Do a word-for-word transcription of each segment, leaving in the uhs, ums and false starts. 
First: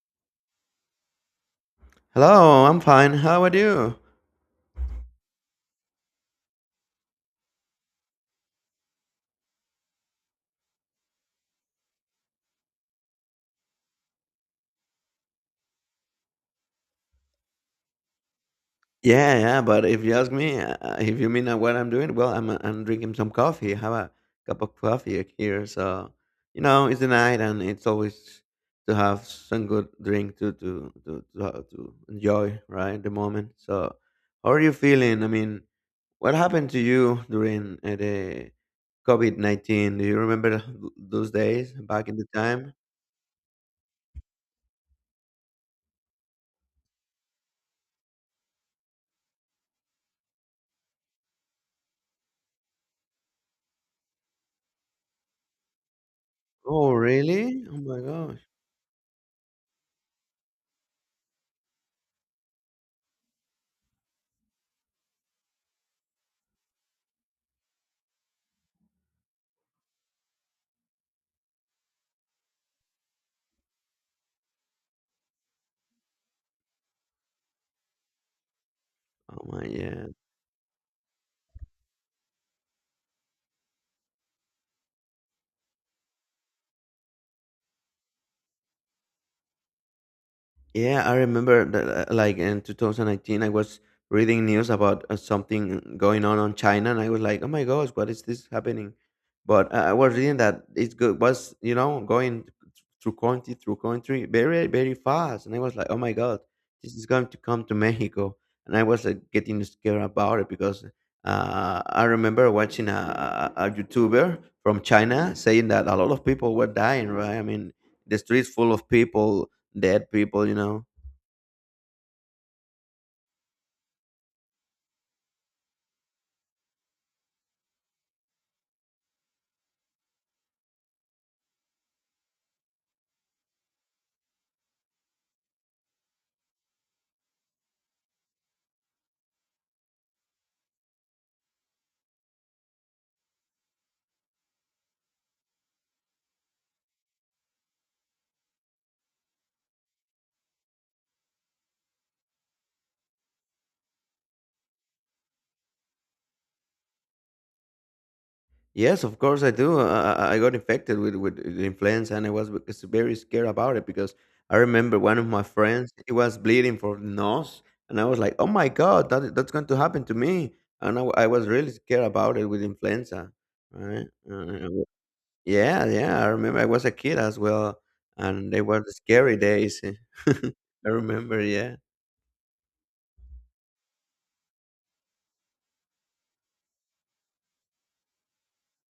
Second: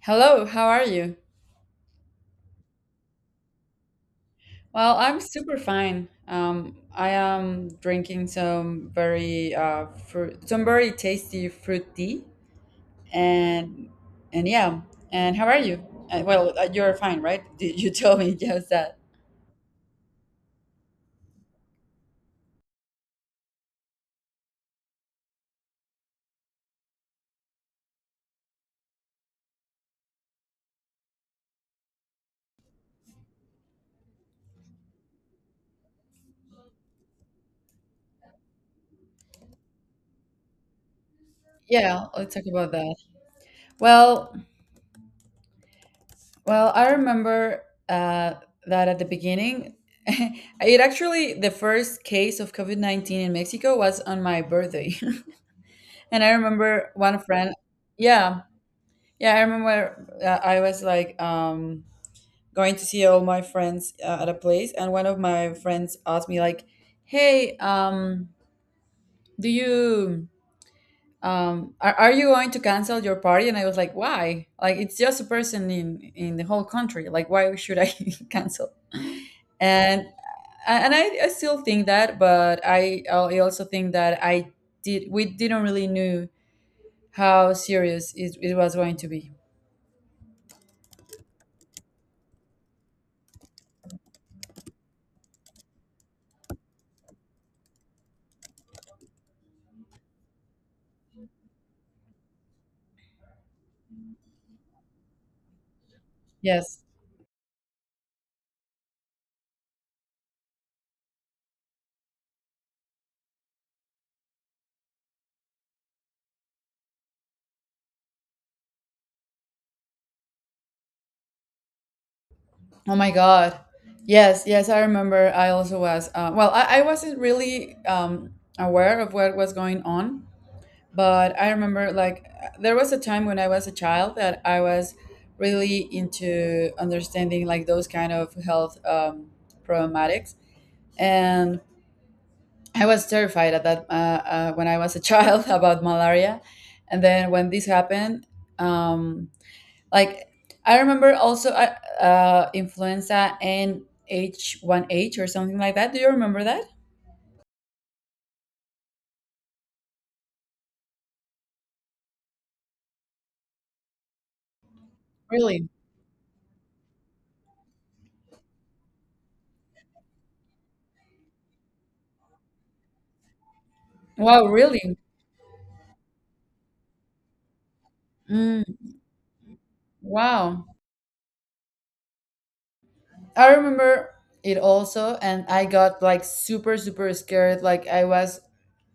Hello, how are you? Hello, I'm fine. How are you? Well, I'm super fine. Um, I am drinking some very uh, fruit, some very tasty fruit tea, and and yeah. And how are you? Uh, well, uh, you're fine, right? Did you tell me just that? Yeah, yeah, but if you ask me, uh, if you mean uh, what I'm doing, well, I'm, uh, I'm drinking some coffee. Have a cup of coffee here. So, you know, it's the night and it's always to have some good drink to, to, to, to, uh, to enjoy, right? The moment. So, how are you feeling? I mean, what happened to you during uh, the COVID nineteen? Do you remember those days Yeah, back in the let's talk about time? that. Well, well, I remember uh, that at the beginning, it, actually, the first case of COVID nineteen in Mexico was on my birthday, and I remember Oh, one friend. really? Oh my gosh. Yeah, Yeah, I remember, uh, I was like, um, going to see all my friends uh, at a place, and one of my friends asked me like, "Hey, um, do you um, are, are you going to cancel your party?" And I was like, "Why? Like, it's just a person in in the whole country. Like, why should I cancel?" Oh my, And yeah. and I, I still think that, but I I also think that I did we didn't really knew how serious it, it was going to be. Yeah, I remember that, uh, like in two thousand nineteen, I was reading news about uh, something going on on China, and I was like, "Oh my gosh, what is this happening?" But uh, I was reading that it go- was, you know, going through country through country very very fast, and I was like, "Oh my god, Yes. this is going to come to Mexico," and I was like getting scared about it because uh, I remember watching a, a a YouTuber from China saying that a lot of people were dying. Right? I mean, the streets full of people dead people, you know. Oh my God. Yes, yes, I remember. I also was. Uh, well, I, I wasn't really um, aware of what was going on, but I remember, like, there was a time when I was a child that I was really into understanding like those kind of health, um, problematics. And I was terrified at that uh, uh, when I was a child, about malaria. And then when this happened, um, like, I remember also, uh, uh, influenza and H one H or something like that. Do you remember that? Yes, of course I do. I, I I got infected with with the influenza, and I was bec- very scared about it because I remember one of my Really? friends he was bleeding from the nose, and I was like, "Oh my god, that that's going to happen to me!" And I I was really scared about it with influenza. Right? Wow, Uh, really? yeah, yeah. I remember I was a kid as well, and they Mm, were the scary days. wow. I remember. Yeah, I remember it also, and I got like super, super scared. Like, I was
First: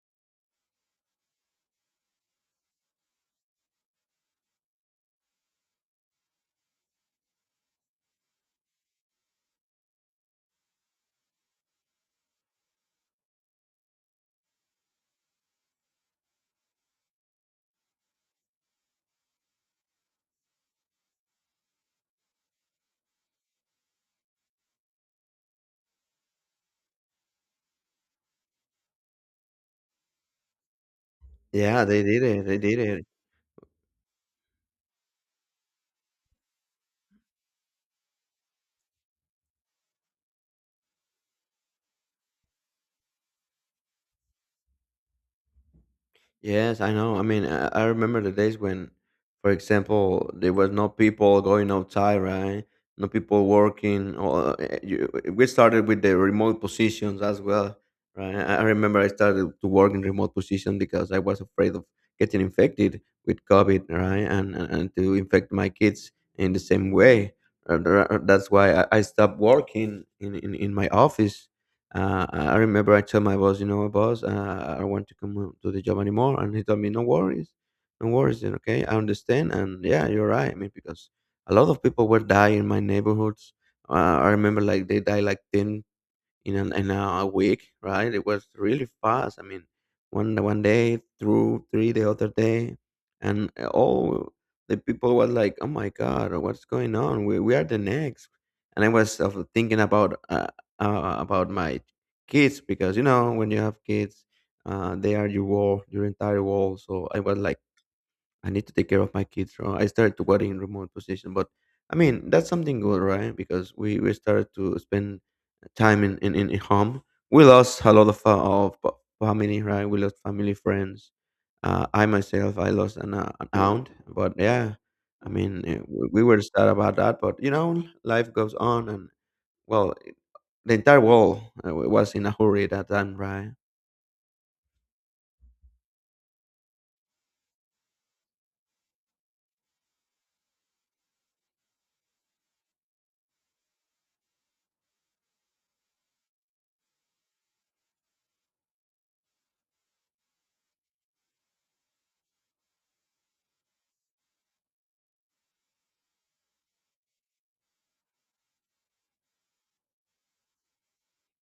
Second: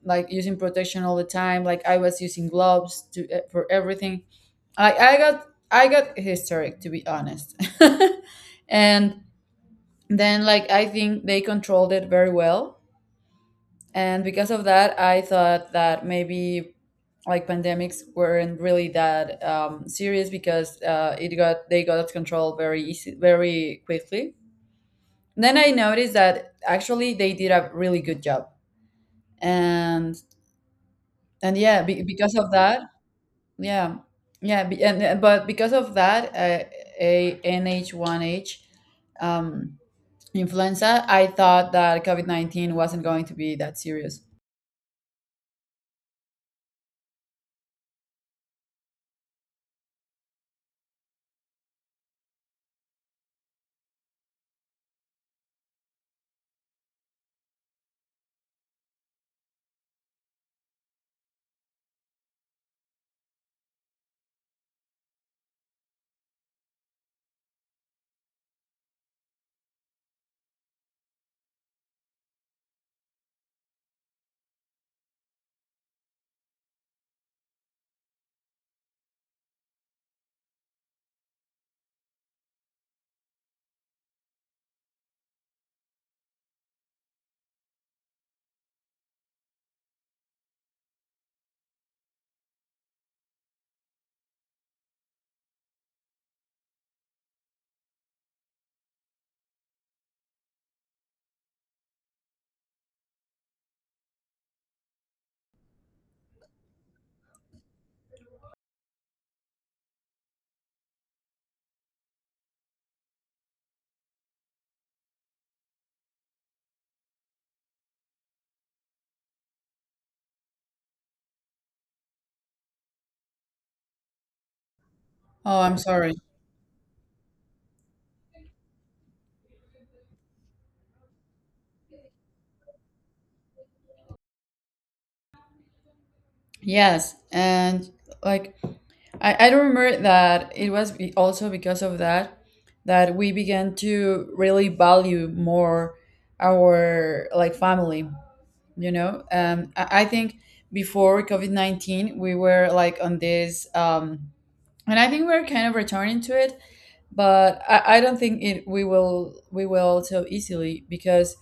like using protection all the time. Like, I was using gloves to eh, for everything. I I got I got hysteric, to be honest, and then, like, I think they controlled it very well, and because of that I thought that maybe, like, pandemics weren't really that um, serious because, uh, it got they got out of control very easy, very quickly. Then I noticed that actually they did a really good job. And and yeah, yeah. be, They did because it. of They did that, it. yeah, yeah, be, and but because of that, uh, a N H one h, um, influenza, I thought that COVID nineteen wasn't going to be that serious. Yes, I know. I mean, I, I remember the days when, for example, there was no people going outside, right? No people working. Or eh, you, eh, we started with the remote positions as well, right? I I remember I started to work in remote position because I was afraid of getting infected with COVID, right? And and, and to infect my kids in the same way. Uh, there are- That's why I I stopped working in, in, in my office. uh, I remember I told my boss, you know, boss, uh, I don't want to come on to the job anymore, and he told me, no worries, no worries, then okay, I understand, and yeah, you're right. I mean, because a lot of people were dying in my neighborhoods. Uh, I remember like they died like ten, in an, in a week, right? It was really fast. I mean, one one day through three the other day, and eh, all the people were like, "Oh my God, what's going on? We we are the next." And I was uh, thinking about uh, uh, about my kids because you know when you have kids, uh, they are your world, your entire world. So I was like I need to take care of my kids. So I started to work in remote position, but I mean that's something good, right? Because we we started to spend time in in, in in home. We lost a lot of uh, of fa- family, right? We lost family, friends. Uh, I myself, I lost an, uh, an aunt, but yeah, I Oh, mean I'm eh, we, sorry. we were sad about that, but you know life goes on, and well, the entire world uh, was in a hurry at that time, right? Yes. And, like, I, I remember that it was be- also because of that, that we began to really value more our, like, family, you know? Um, I, I think before COVID nineteen, we were like on this, um, and I think we're kind of returning to it, but I, I don't think it we will we will so easily, because,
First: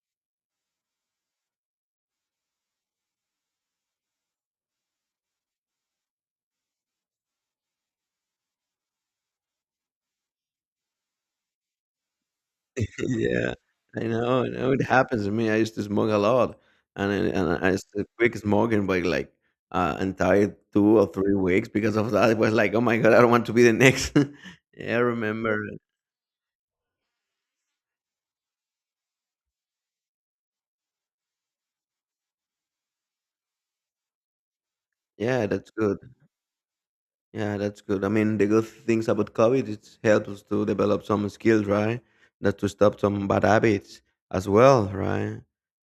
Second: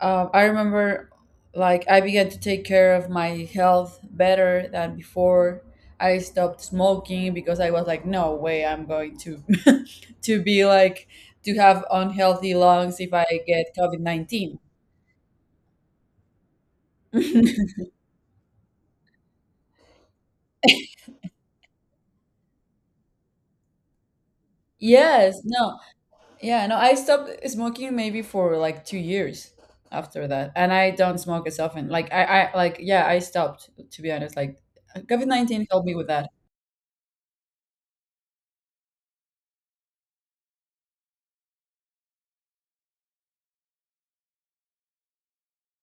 um, I remember, like, I began to take care of my health better than before. I stopped smoking because I was like, "No way, I'm going to to be like to have unhealthy lungs if I Yeah, get COVID I know, I nineteen." know, it happens to me. I used to smoke a lot, and then and I used to quit smoking by like uh, entire two or three weeks because of that. It was like, "Oh my god, I don't want to be the next." Yeah, I Yes, remember. no. Yeah, no, I stopped smoking maybe for like two years after that, and I don't smoke as often. Like, I, I like, yeah, I stopped, to be honest. Like, COVID Yeah, nineteen that's helped me good. with that. Yeah, that's good. I mean, the good things about COVID, it helps us to develop some skills, right? That to stop some bad habits as well, right?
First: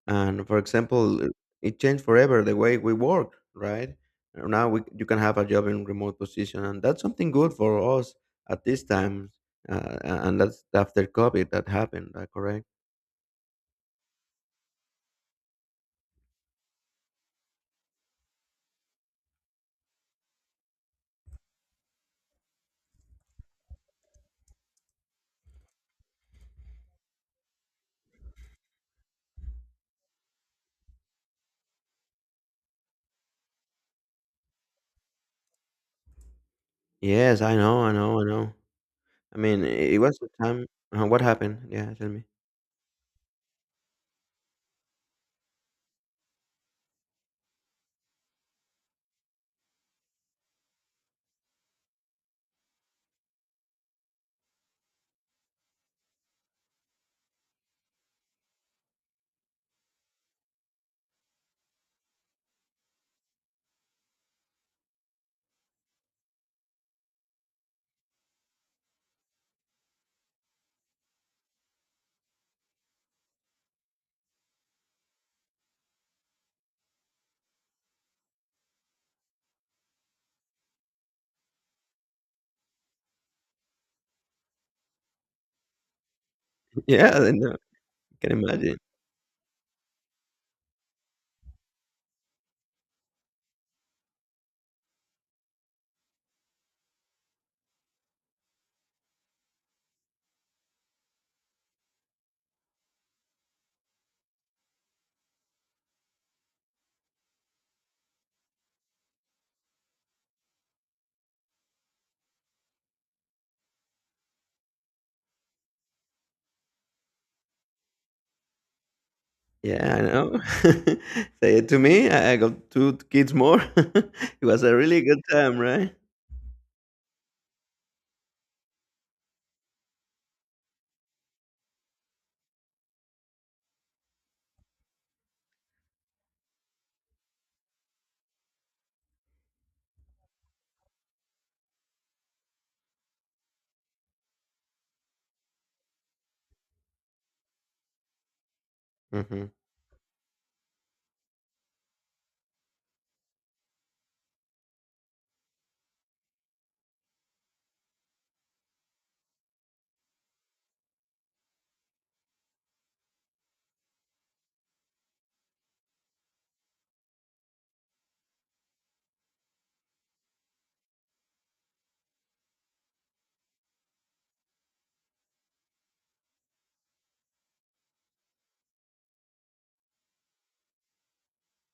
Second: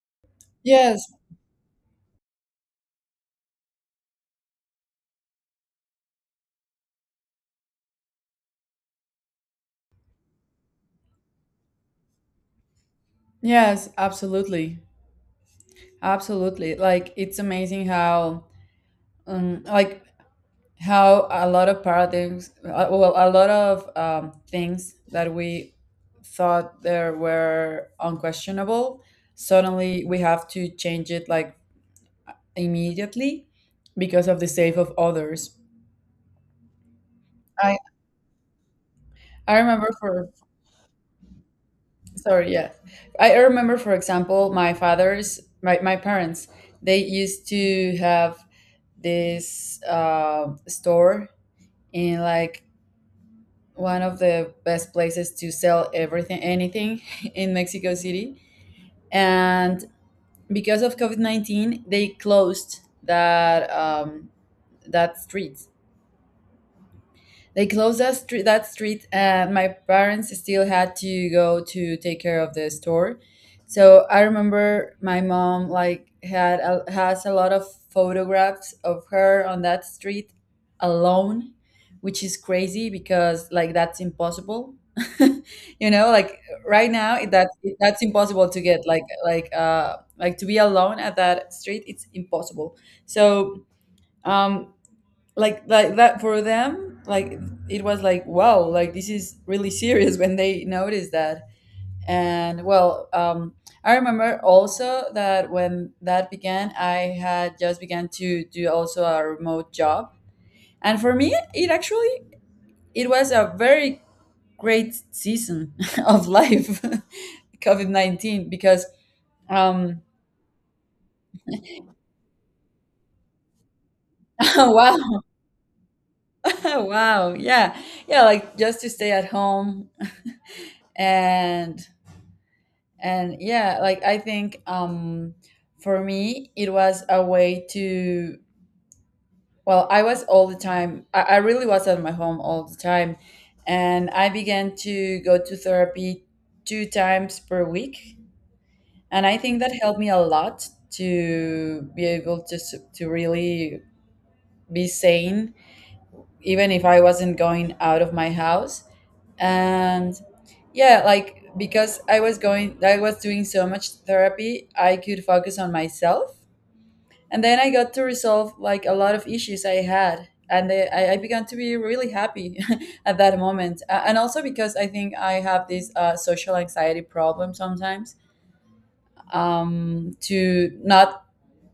And for Yes, example, it it changed forever the way we work, right? Uh, Now we, you can have a job in remote position, and that's something good for us at this time. Uh, a- and that's after COVID that happened, uh, correct? yes, absolutely, absolutely. Like, it's amazing how, um, like, how a lot of paradigms, uh, well, a lot of, um, things that we thought there were unquestionable. Suddenly, we have to change it, like, immediately because of the sake of others. Yes, I I know, I know, I know. I I mean, remember it was the for time. Uh, what happened? Yeah, tell me. sorry, yeah. I remember, for example, my father's my, my parents, they used to have this uh, store in, like, one of the best places to sell everything anything in Mexico City. And because of COVID nineteen, they closed that um, that street. They closed that street, that street, and my parents still had to go to take care of the store. So I remember my mom, like, had a, has a lot of photographs of her on that street alone, which is crazy because, like, that's impossible. You know, like, right Yeah, now it- I that know. that's Can impossible to imagine. get, like, like uh like to be alone at that street. It's impossible. So, um like like that for them, like, it was like, "Wow, like, this is really serious," when they noticed that. And, well, um I remember also that when that began, I had just began to do also a remote job. And for me, it actually it was a very great season of life, covid nineteen, because, Yeah, I um know. Say it to me. I I got two kids more. It was a really good wow. time, right? Wow, yeah, yeah, like, just to stay at home. And and yeah, like, I think, um for me it was a way to, well, I was all the time, i, I really was at my home all the time. And I began to go to therapy two times per week, and I Hmm, think that helped me a lot to be able to s- to really be sane, even if I wasn't going out of my house. And yeah, like, because I was going, I was doing so much therapy, I could focus on myself. And then I got to resolve like a lot of issues I had. And they, I, I began to be really happy at that moment. Uh, and also because I think I have this uh, social anxiety problem sometimes, um, to not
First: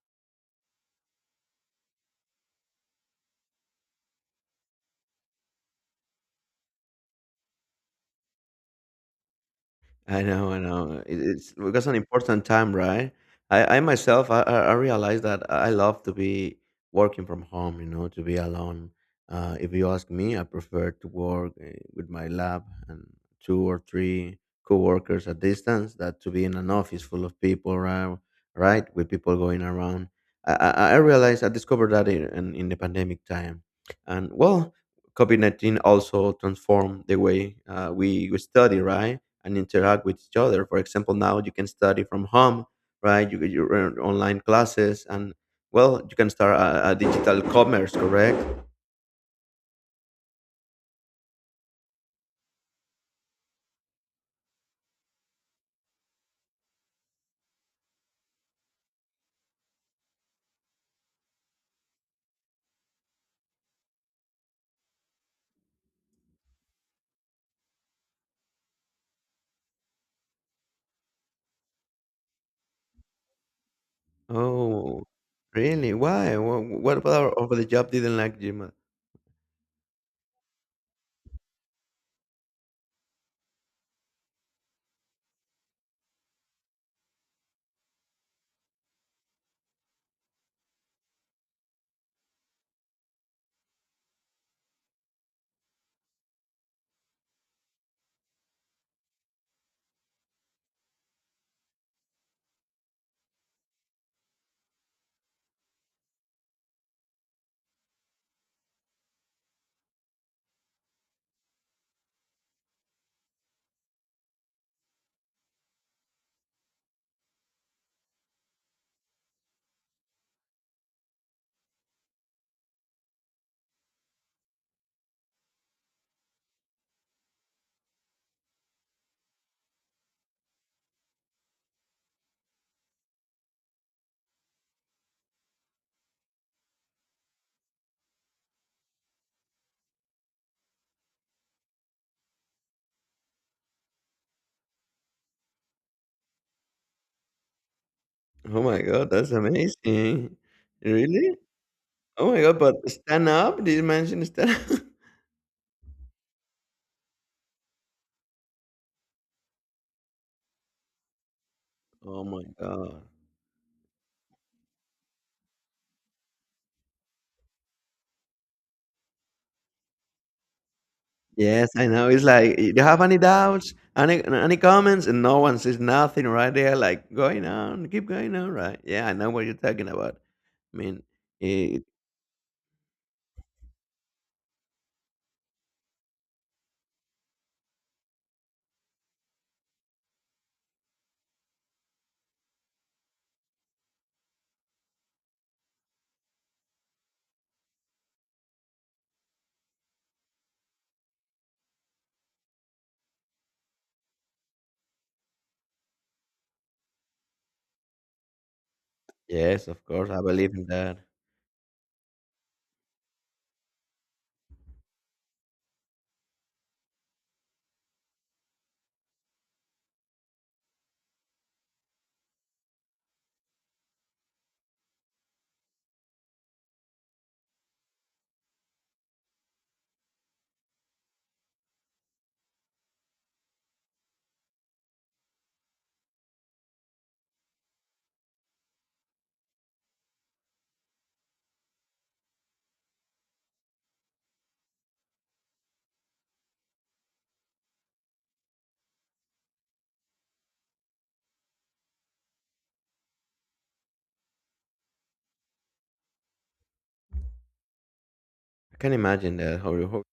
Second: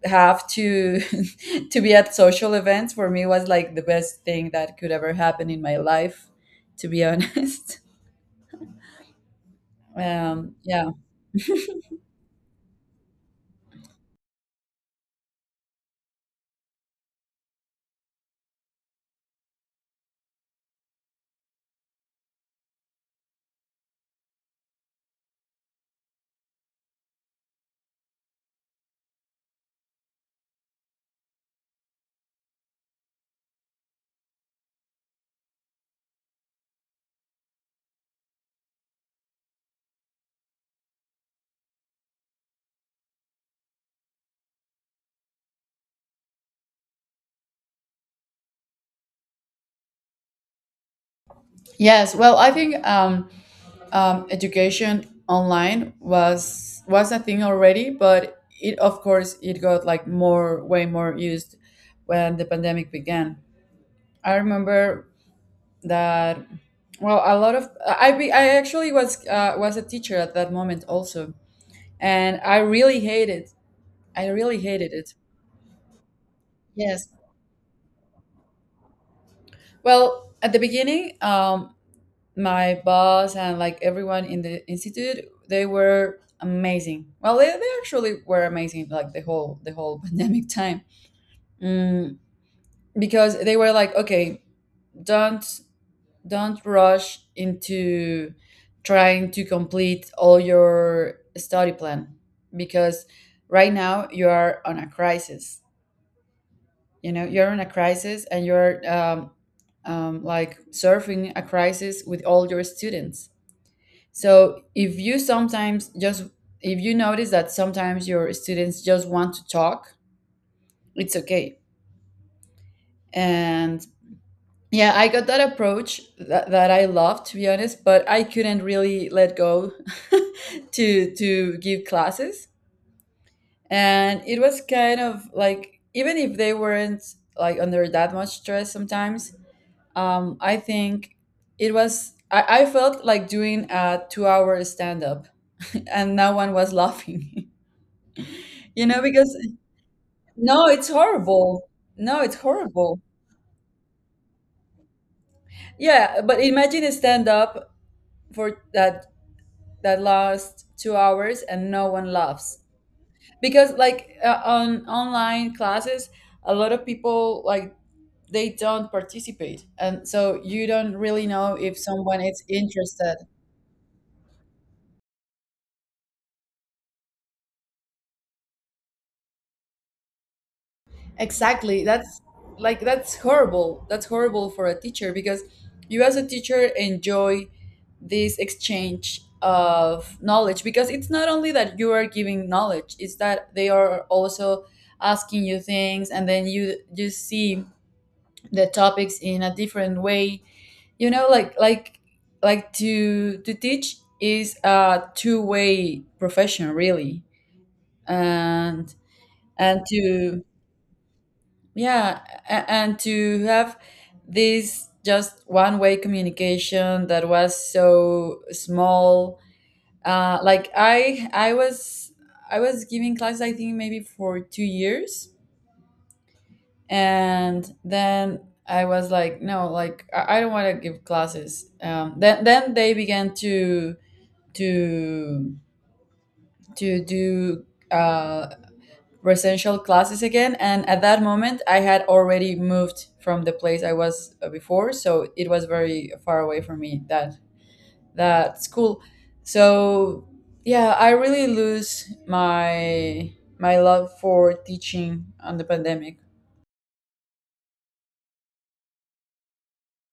have to to be at social events, for me, was like the best thing that could ever happen in my life, to be honest. I know, um I yeah. know. It, it's it was an important time, right? I, I myself, I, I I realized that I love to be working from home, you know, to be alone. Uh, if you ask me, I prefer to work uh, with my lab and two or three coworkers at distance that to be in an office full of people, right? Right, with people going around. I, I, I realized, I discovered that in, in in the pandemic time, and well, COVID nineteen also transformed the way uh, we we study, right? And interact with each other. For example, now you can study from home, right? You get your own online classes, and well, you can start a, a digital commerce, correct? Yes, well, I think, um, um, education online was was a thing already, but, it of course, it got like, more way more used, when the pandemic began. I remember that. Well, a lot of I I be- I actually was uh, was a teacher at that moment also, and I really hated I really hated Oh, it. really? Why? Wha- What Yes. about over the job didn't like Gmail? Well, at the beginning, um, my boss and, like, everyone in the institute, they were amazing. Well, they, they actually were amazing, like, the whole the whole pandemic time, mm, because they were like, "Okay, don't don't rush into trying to complete all your study plan, because right now you are on a crisis, you know you're in a crisis, and you're, um, um, like, surfing a crisis with all your students. So, if you sometimes just if you notice that sometimes your students just want to talk, it's okay." And yeah, I got that approach, that, that I love, to be honest, but I couldn't really let go, to to give classes. And it was kind of like, even if they weren't, like, under that much stress sometimes. Um, I think it was. I, I felt like doing a two-hour stand-up, and no one was laughing. Oh my You know, god, that's because amazing! no, it's Really? horrible. No, Oh it's my god, but horrible. stand up? Did you mention stand up? Yeah, but imagine a stand-up for that that lasts two hours and no one Oh my laughs god. because, like, uh, on online classes, a lot of people, like, they don't participate, and so you don't really know Yes, if I know. someone It's is like, do you have interested. any doubts, any any comments? And no one says nothing right there, like going on, keep going on, right? Yeah, I know what you're talking about. I mean, Exactly. it, That's Like, that's horrible. That's horrible for a teacher because you, as a teacher, enjoy this exchange of knowledge, because it's not only that you are giving knowledge, it's that they are also asking you things, and then you you see the topics in a different way. You know, like, like like to to teach is a two-way profession, really. And yes, and of course, I to believe in that. yeah, a- and to have this just one way communication that was so small. Uh, like, I, I was, I was giving class. I think maybe for two years, and then I was like, "No, like, I, I don't want to give classes." Um, then then they began to to to do. Uh, residential classes again, and at that moment I had already moved from the place I was, uh, before, so it was very far away from me, that that school. So, yeah, I really lose my my love for teaching on the pandemic. I can imagine that how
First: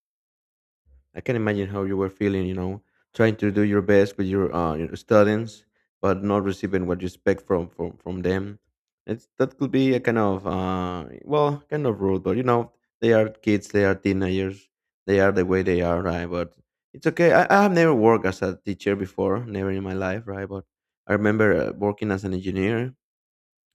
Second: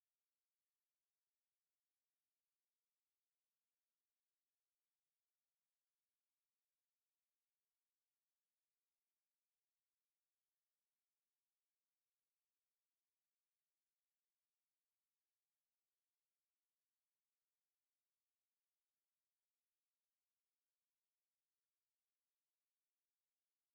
I can imagine how you were feeling, you know, trying to do your best with your uh your students, but not receiving what you expect from from from them. It's that could be a kind of uh well, kind of rude, but you know, they are kids, they are teenagers, they are the way they are, right? But it's okay. I, I have never worked as a teacher before, never in my life, right? But I remember uh, working as an engineer,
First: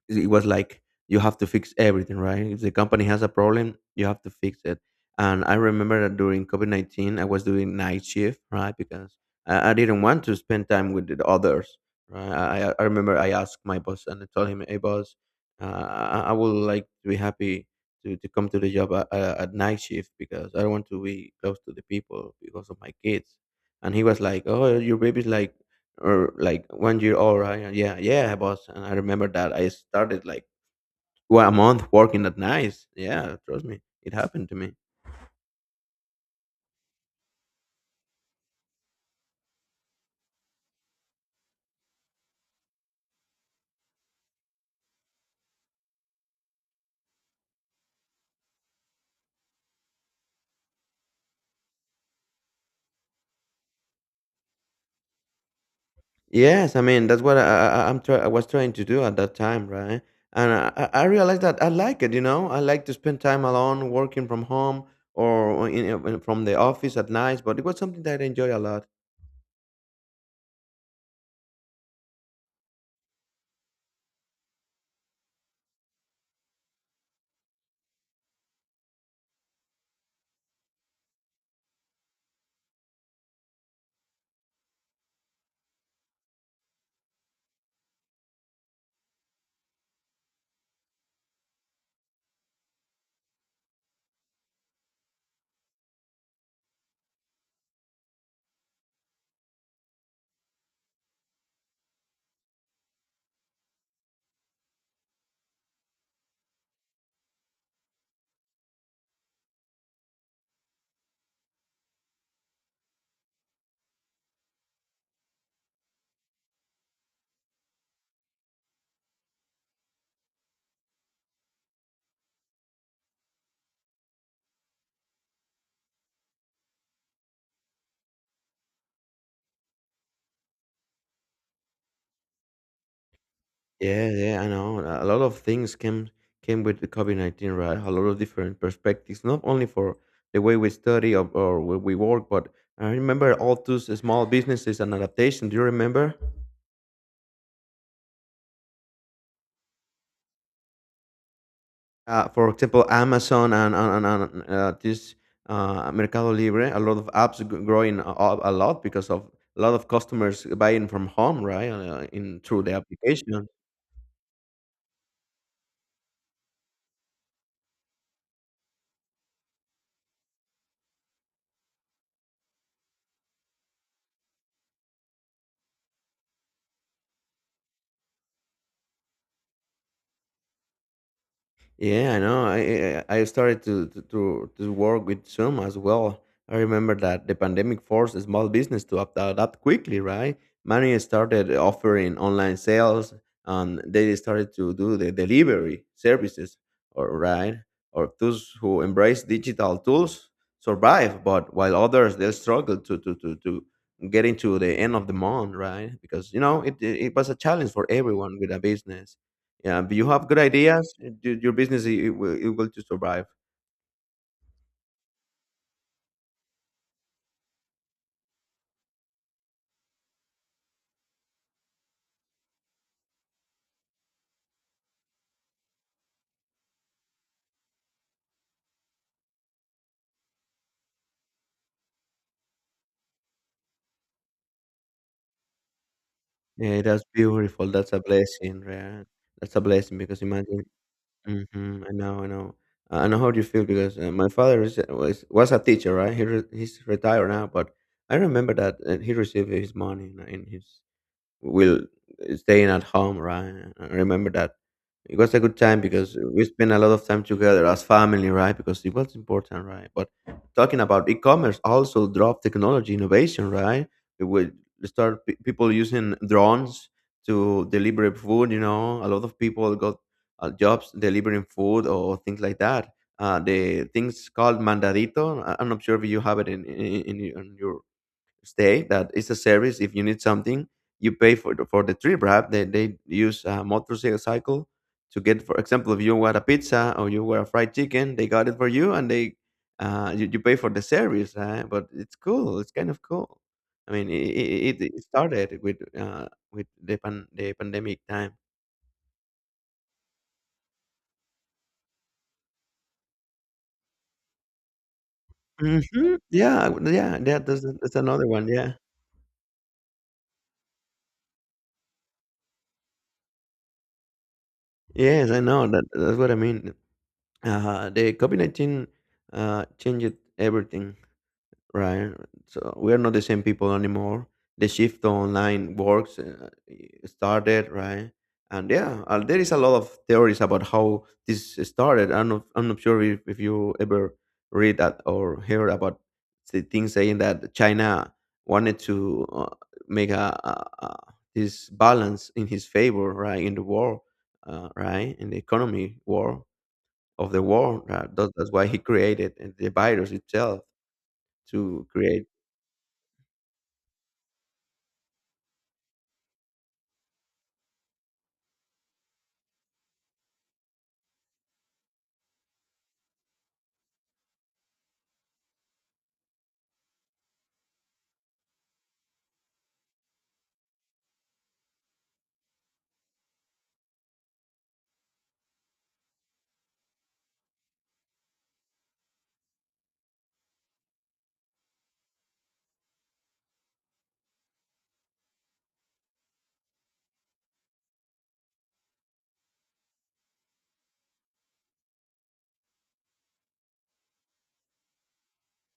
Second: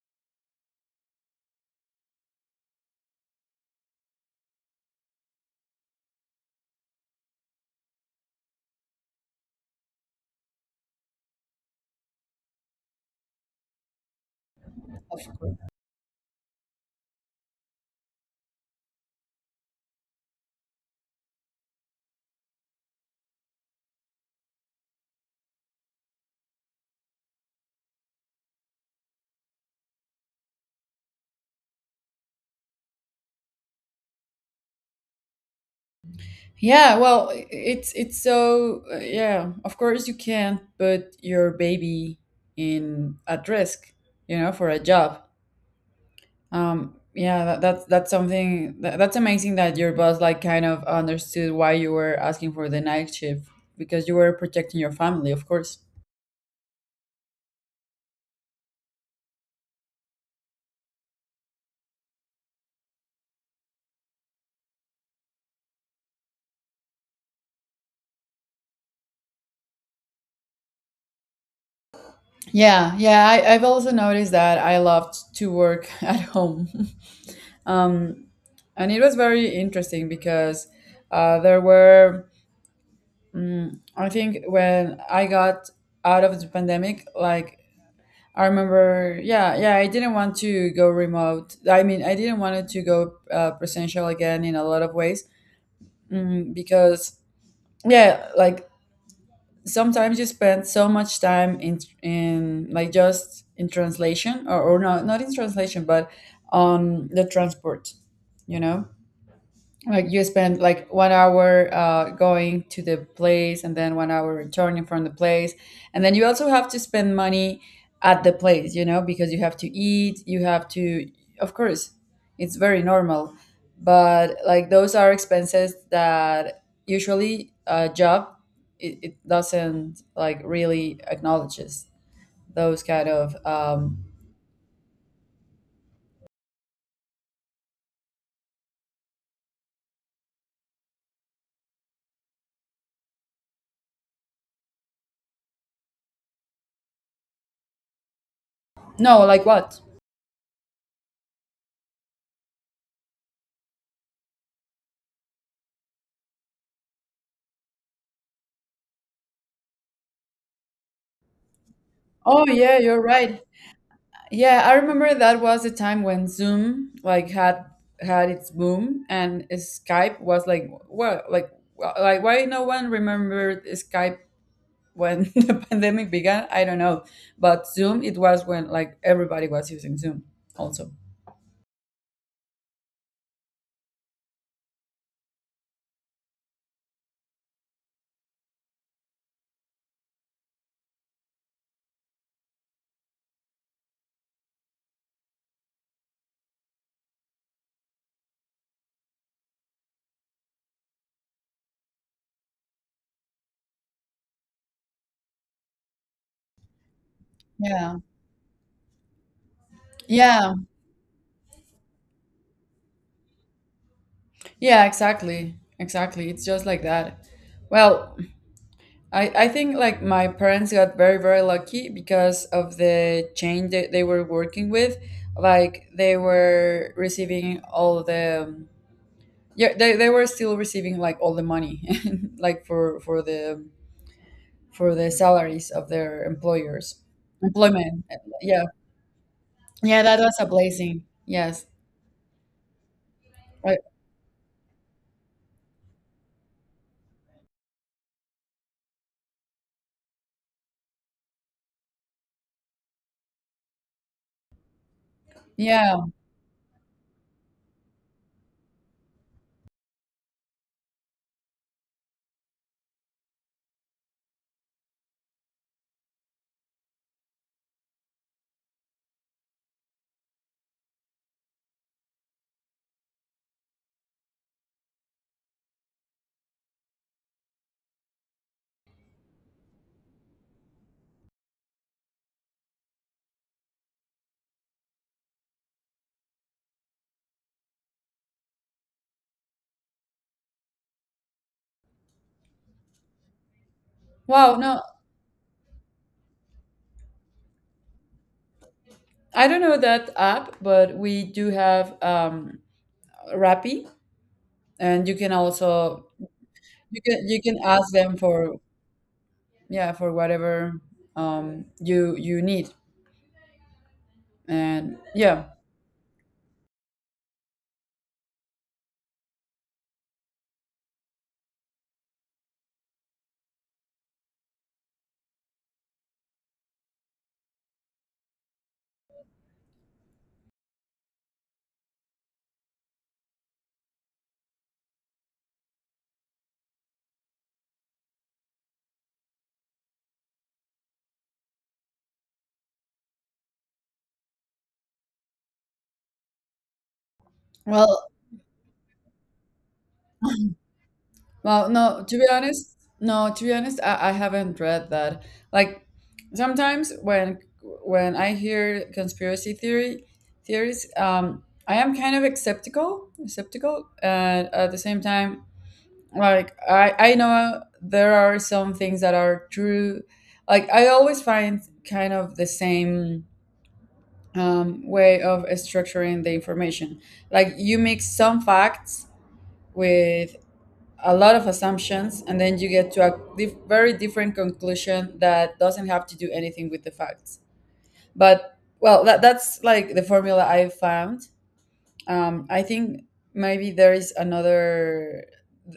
it was like you have to fix everything, right? If the company has a problem, you have to fix it. And I remember that during COVID nineteen, I was doing night shift, right? Because I, I didn't want to spend time with the others, right? I, I I remember I asked my boss and I told him, "Hey, boss, uh, I, I would like to be happy to, to come to the job at, uh, at night shift because I don't want to be close to the people because of my kids." And he was like, "Oh, your baby's like or like one year old, right? Yeah, yeah, boss." And I remember that I started like well, a month working at nights. Yeah, trust me, it happened to me. Yeah, well, i- it's it's so, uh, yeah, of course, you can't put your baby in at risk, you know, for a job. Um, yeah, that, that's that's something that, that's amazing that your boss, like, kind of understood why you were asking for the night shift, because you were protecting your family, of course. Yes, I mean that's what I, I, I- I'm try- I was trying to do at that time, right? And I, I I realized that I like it. You know, I like to spend time alone, working from home or in, in- from the office at nights. But it was something that I enjoy a lot. Yeah, yeah, I, I've also noticed that I loved to work at home. Um, and it was very interesting because, uh, there were, I think, when I got out of the pandemic, like, I remember, yeah, yeah, I didn't want to go remote. I mean, I didn't want it to go, uh, presential again, in a lot of ways. Mm, because, yeah, like, sometimes you spend so much time in in like, just in translation, or, or not not in translation, but on the transport, you know? Like, you spend like one hour, uh, going to the place and then one hour returning from the place. And then you also have to spend money at the place, you know, because you have to eat, you have to, of course, it's very normal. But like those are expenses that usually a job, it, it doesn't like really acknowledges those kind of, um, Yeah, yeah, I know. A lot of things came came with the COVID nineteen, right? A lot of different perspectives, not only for the way we study or, or where we work, but I remember all those small businesses and adaptation. Do you remember? no, like what? Uh, for example, Amazon and and, and, and uh, this uh, Mercado Libre, a lot of apps g- growing a, a a lot because of a lot of customers buying from home, right? Uh, in Oh through the yeah, you're right. application. Yeah, I remember that was the time when Zoom like had had its boom and Skype was like well like well, like why no one remembered Skype when the pandemic began? I don't know. But Zoom it was when like everybody was using Zoom also. Yeah, I know. I I I started to to to to work with Zoom as well. I remember that the pandemic forced the small business to opt out quickly, right? Many started offering online sales, and they started to do the delivery services, or right, or those who embrace digital tools survive, but while others they struggle to to to to get into the end of the month, right? Because you know it it, it was a challenge for Yeah. everyone with a business. Yeah, but you have good Yeah. ideas. y- Your business i- it will it will to survive. Yeah, exactly. Exactly. It's just like that. Well, I, I think like my parents got very very lucky because of the chain that they were working with, like they were receiving all the, yeah, they, they were still receiving like all the money like for for the for the salaries of their Yeah, employers, that's beautiful. That's a employment, blessing, yeah, right? That's a blessing yeah that because was a imagine. blessing, yes. Hmm, I know, I know, I know how you feel I, because uh, my father is, was was a teacher, right? He re, he's retired now, but I remember that uh, he received his money in, in his. We'll staying at home, right? I remember that. It was a good time yeah, because we spent a lot of time together as family, right? Because it was important, right? But talking about e-commerce also drove technology innovation, right? It would start pe- people using drones to deliver food. You know, a lot of people got uh, jobs delivering food or things like that. Uh, the things called mandadito. I- I'm not sure if you have it in in, in, in your stay. That is a service. If you need something you pay for the, for the trip, right? they, they use a motorcycle to get, for example, if you want a pizza or you want a fried chicken, they got it for you. And they uh, you, you pay for the service, right? But it's cool, it's kind of cool. I mean it, wow, no, it, it started with uh, with the, pan, the pandemic time. I don't know that app but we do have, um Rappi, and you can also, Hmm. Yeah, you yeah, can yeah, you can that's, ask that's them another one, for, yeah. yeah, for whatever um you you need, and Yes, I yeah. know that, that's what I mean. Uh, the covid nineteen uh, changed everything, right? So we are not the same people anymore. The shift to online works uh, started, right? And yeah, uh, there is a lot of theories about how this started. I'm not, I'm not sure if, if you ever read that or hear about the things saying that China wanted to uh, make a, a, a this balance in his favor, right, in the war, uh, right, in the economy war of the world. Well, Right? That- That's why he created uh, the virus itself well to no, to be create. honest, no, to be honest, I, I haven't read that. Like sometimes when when I hear conspiracy theory theories, um I am kind of skeptical skeptical and at the same time, like I I know there are some things that are true. Like I always find kind of the same, um, way of structuring the information. Like you mix some facts with a lot of assumptions, and then you get to a dif- very different conclusion that doesn't have to do anything with the facts. But well, that, that's like the formula I found. Um, I think maybe there is another.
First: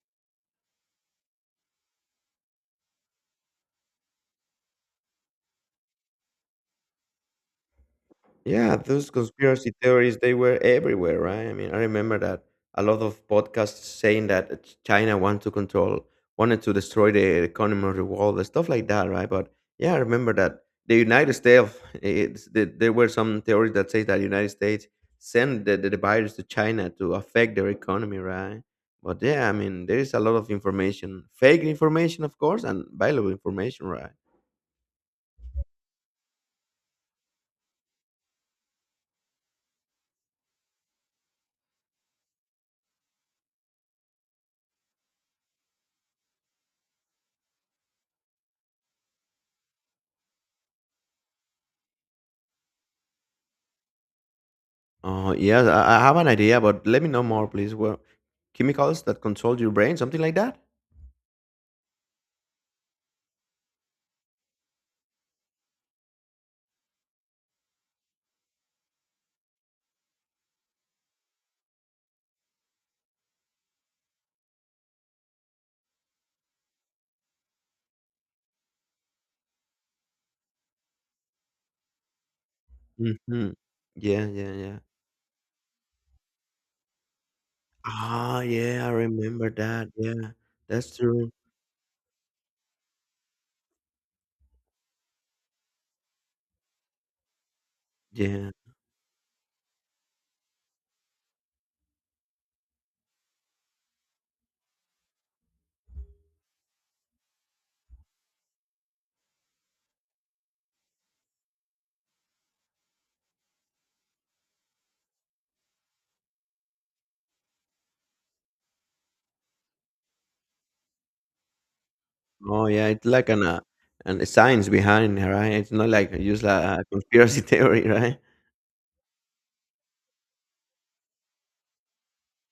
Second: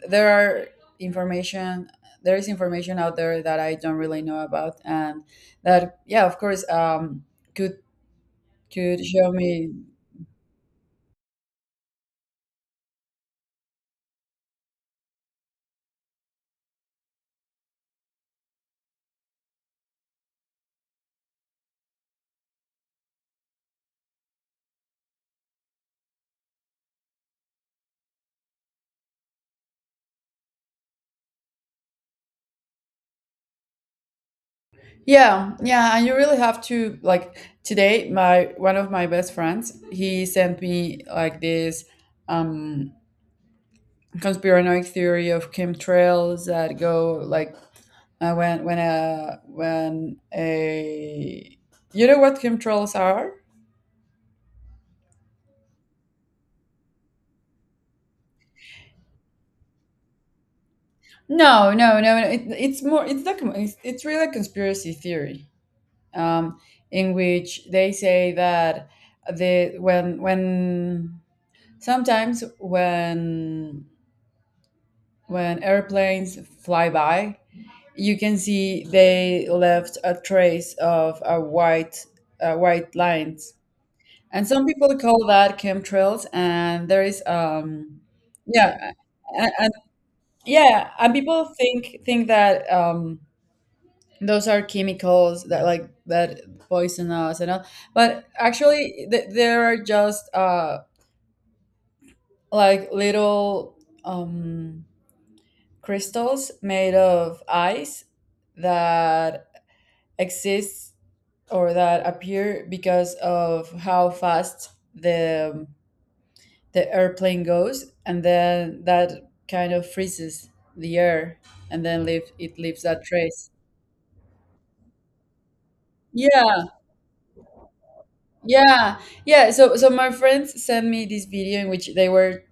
There are information. There is information out there that I don't really know about, and that, yeah, of course, um, could Yeah, could those show me. conspiracy theories, they were everywhere, right? I mean, I remember that a lot of podcasts saying that uh, Ch- China wanted to control, wanted to destroy the economy of the world, and stuff like that, right? But yeah, I remember that the United States, it's, the, there were some theories that say that United States sent the, the, the virus to China to affect their economy, right? But yeah, I mean, there is a lot of information, fake information, of course, and valuable information, right? Yeah, yeah, and you really have to like, today my, one of my best friends, he sent me like this, um conspiranoid theory of chemtrails that go like, uh, when when a when a you know what chemtrails are? Oh, yes, I, I have an idea, but let me know more, please. Well, chemicals that control your brain, something like that? No, no, no, no. It, it's more, it's like, it's, it's really a conspiracy theory, um in which they say that the, when when sometimes when When airplanes fly by, you can see they left a trace of a white, uh, white Hmm. lines. Yeah, And yeah, some yeah. people call that chemtrails. And there is, um, Ah, yeah, I yeah, remember and, and, that. Yeah, yeah, that's and true. people think think that um, those are chemicals that, like, that poison us and all. But Yeah. actually, th- there are just uh, like little. Um, crystals made of ice that exists or that appear because of how fast the the airplane goes, and then that kind of freezes the air, and then leave it, Oh, leaves yeah, that it's like an, trace. uh, an science behind, right? It's not like just Yeah, a, a conspiracy theory, right? yeah, yeah, so so my friends sent me this video in which they were,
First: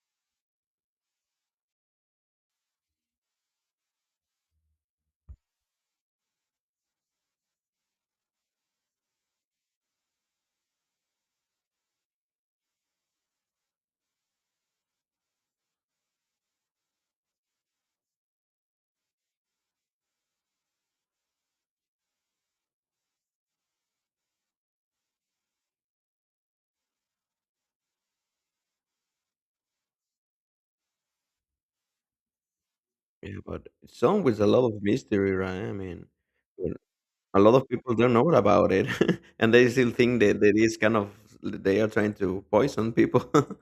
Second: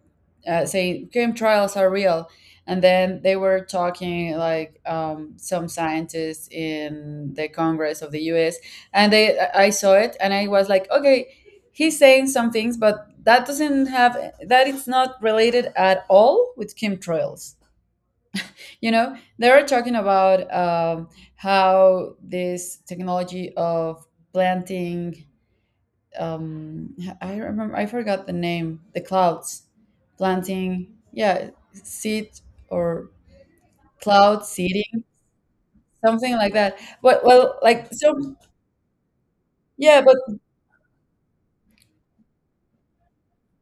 uh, saying game trials are real. And then they were talking like, um, some scientists in the Congress of the U S And they, I I saw it and I was like, okay, he's saying some things, but that doesn't have, that, it's not related at all with chemtrails. You know, they were talking about, um, how this technology of planting, um I remember, I forgot the name, the clouds planting, yeah, seed, or Yeah, but it's song with cloud a lot of seeding, mystery, right? I mean, something like well, that. But a lot well, of like people don't know some, about it, and they still yeah, but think that that is kind of they are trying to poison people.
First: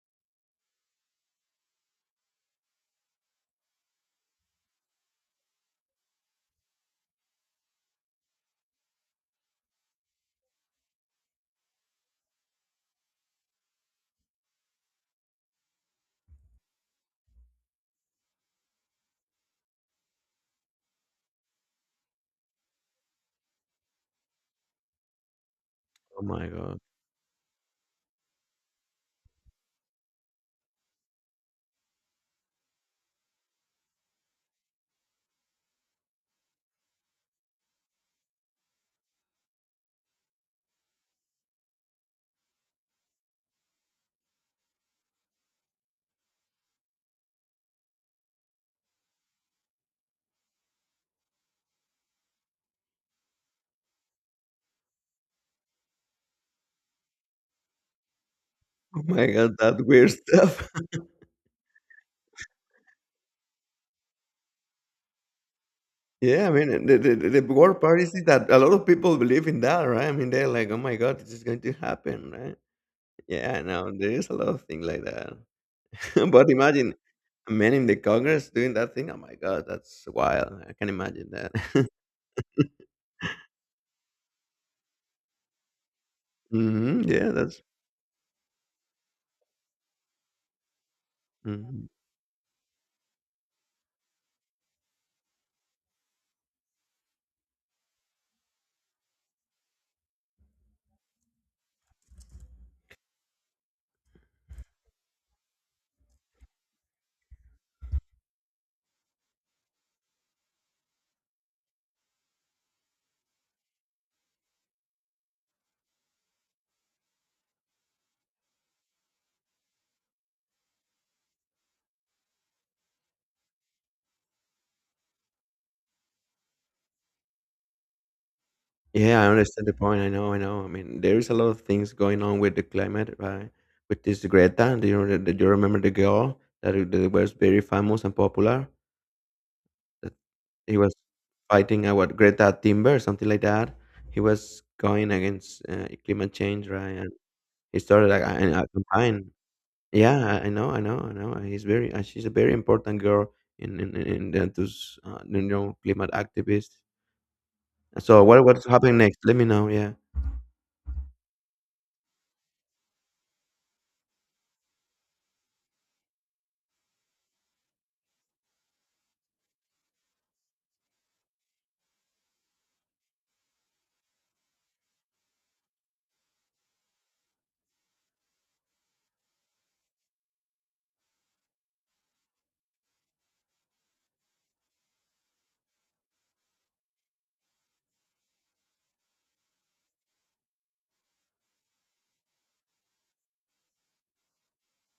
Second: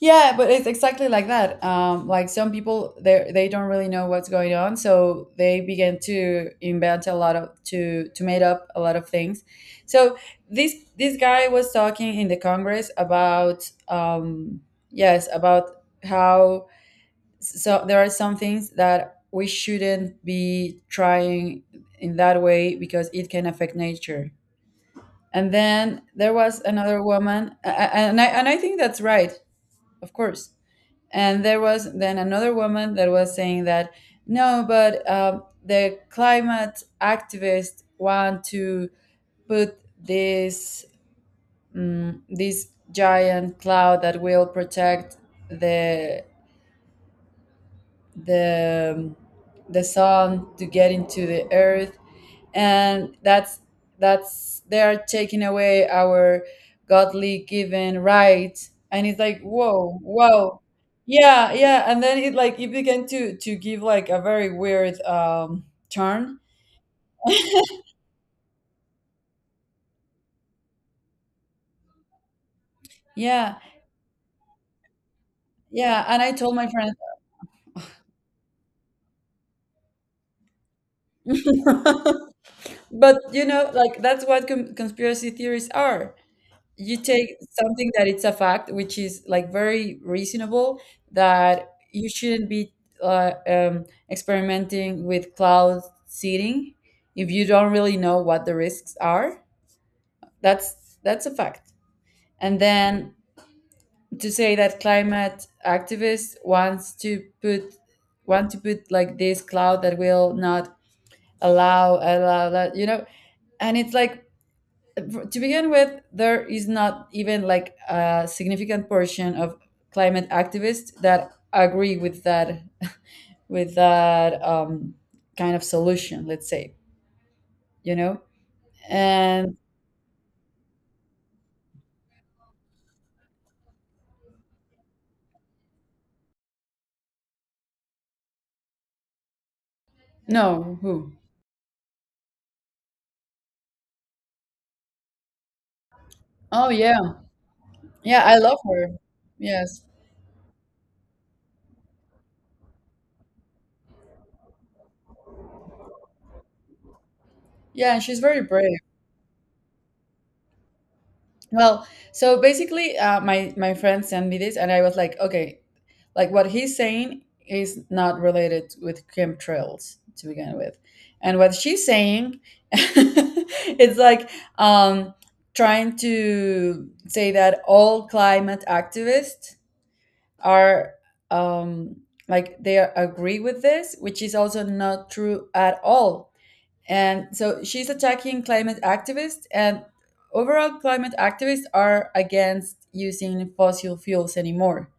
yeah, but it's exactly like that. um like some people, they they don't really know what's going on, so they begin to invent a lot of, to to make up a lot of things. So this this guy was talking in the congress about, um yes, about how, so there are some things that we shouldn't be trying in that way because it can affect nature. And then Oh there my was god. another woman, a- a- and I, and I think that's right, of course. And there was then another woman that was saying that no, but um, the climate activists want to put this, mm this giant cloud that will protect the the the sun to get into the earth. And that's that's they are taking away our godly given right, Oh and it's my like, god, that whoa, weird whoa. stuff. Yeah, yeah, and then it like it began to to give like a very weird um turn. Yeah, I mean, and the, the, the worst part is that a lot of people believe in that, right? I mean, they're like, oh my god, this is going to happen, right? Yeah, Yeah, I know. There is a lot of things like that. yeah, and I But told my friends, imagine a man in the Congress doing that thing. Oh my god, that's wild. I can imagine that. but you know, like that's what con- conspiracy theories are. You Hmm, yeah, take that's. something that it's a fact, which is like very reasonable, that Mhm. you shouldn't be uh, um, experimenting with cloud seeding if you don't really know what the risks are. That's that's a fact. And then to say that climate activists wants to put, want to put like this cloud that will not allow allow that, you know. And it's like, to begin with, there is not even like a significant portion of climate activists that agree with that, with that um, kind of solution. Let's say, you know, Yeah, I and, understand the point. I know, I know. I mean, there is a lot of things going on with the climate, right? With this Greta, do you, re- do you remember the girl that, i- that was very famous and popular? He no, was who? fighting uh, what, Greta Thunberg, something like that. He was going against uh, climate change, Oh right? And yeah, he started yeah, like I love a, a her. campaign. Yes, Yeah, I I know, I know, I know. He's very, uh, she's a very important girl in in in, in the- those uh, you know, climate activists. yeah, and she's So very what what's brave. happening next? Let me know. Yeah. Well, so basically, uh, my, my friend sent me this, and I was like, okay, like what he's saying is not related with chemtrails to begin with, and what she's saying, it's like, um, trying to say that all climate activists are, um, like they are, agree with this, which is also not true at all. And so she's attacking climate activists, and overall, climate activists are against using fossil fuels anymore.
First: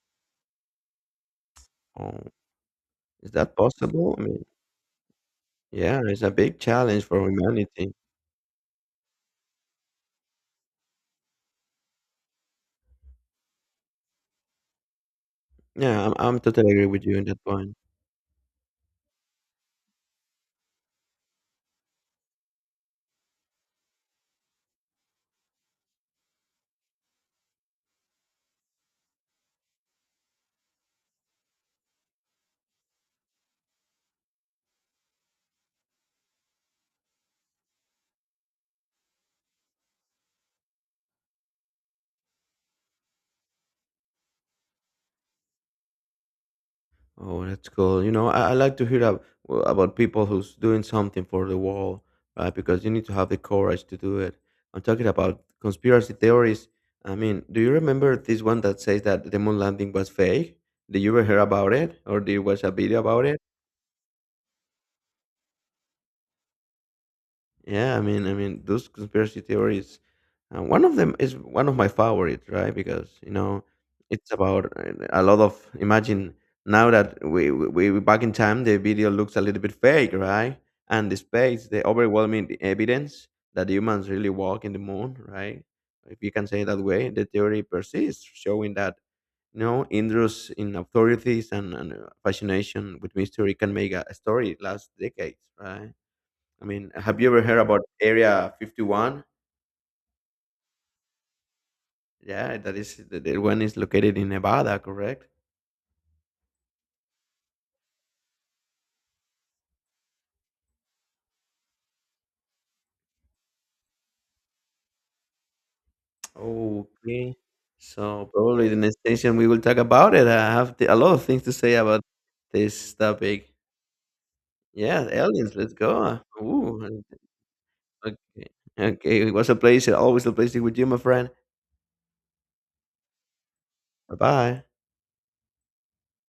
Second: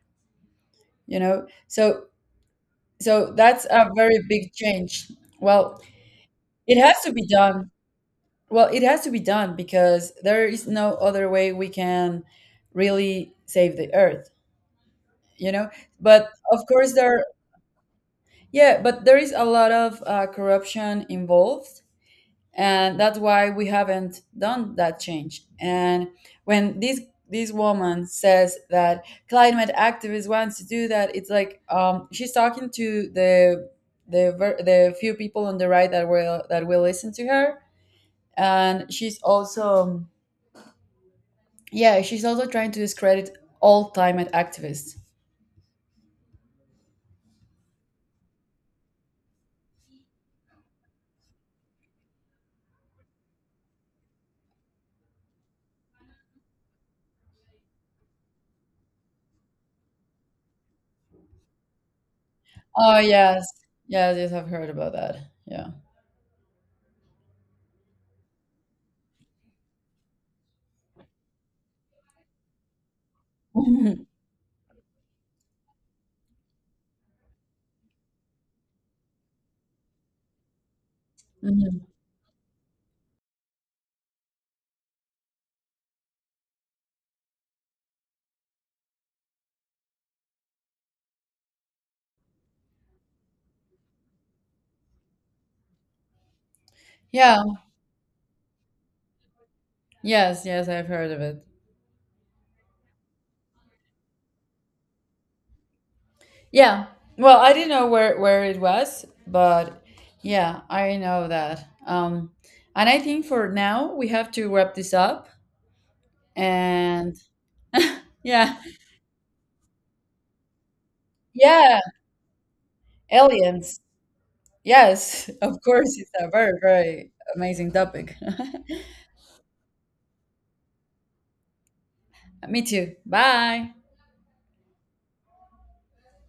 You know, so, Oh, so is that that's a possible? very I mean, big change. Well, yeah, it's a big it has challenge to be for done. humanity. Well, it has to be done because there is no other way we can really save the earth. You know, Yeah, I'm but I'm of totally agree course with you on there, that point. yeah, but there is a lot of uh, corruption involved, and that's why we haven't done that change. And when this this woman says that climate activists wants to do that, it's like, um, she's talking to the, the ver- the few people on the right that will, that will listen to her. And she's also, yeah, she's also trying to discredit all climate activists. Oh, that's cool. You know, I, I like to hear ab- w- about people who's doing something for the world, right? Because you need to have the courage to do it. I'm talking about conspiracy theories. I mean, do you remember this one that says that the moon landing was fake? Did you ever hear about it, or did you watch a Oh video about it? yes, yes, yes, I've heard about that, yeah. Yeah, I mean, I mean, those conspiracy theories. Uh, one of them is one of my favorites, right? Because you know, it's about uh, a lot of. Imagine now that we we we back in time, the video looks a little bit fake, right? And the space, Mhm. the overwhelming e, evidence that humans really walk in the moon, right? If you can say it that way, the theory persists, showing that you know interest in authorities and, and uh, fascination with mystery can make a a story last decades, right? I mean, have you Yeah, ever heard about Area fifty-one? yes, yes, I've heard of it. Yeah, that is the, the one is located in Nevada, correct? Yeah. Well, I didn't know where where it was, but yeah, I know that. Um, and I think for now we have to wrap this up. And Okay. So yeah, probably the next station we will talk about it. I have the, a lot of things to say yeah, about this topic. aliens. Yeah, Yes, aliens. of Let's course, it's go. a very Ooh, very amazing topic. okay. Okay, it was a pleasure. Always a pleasure with you, my friend. Me too. Bye. Bye bye.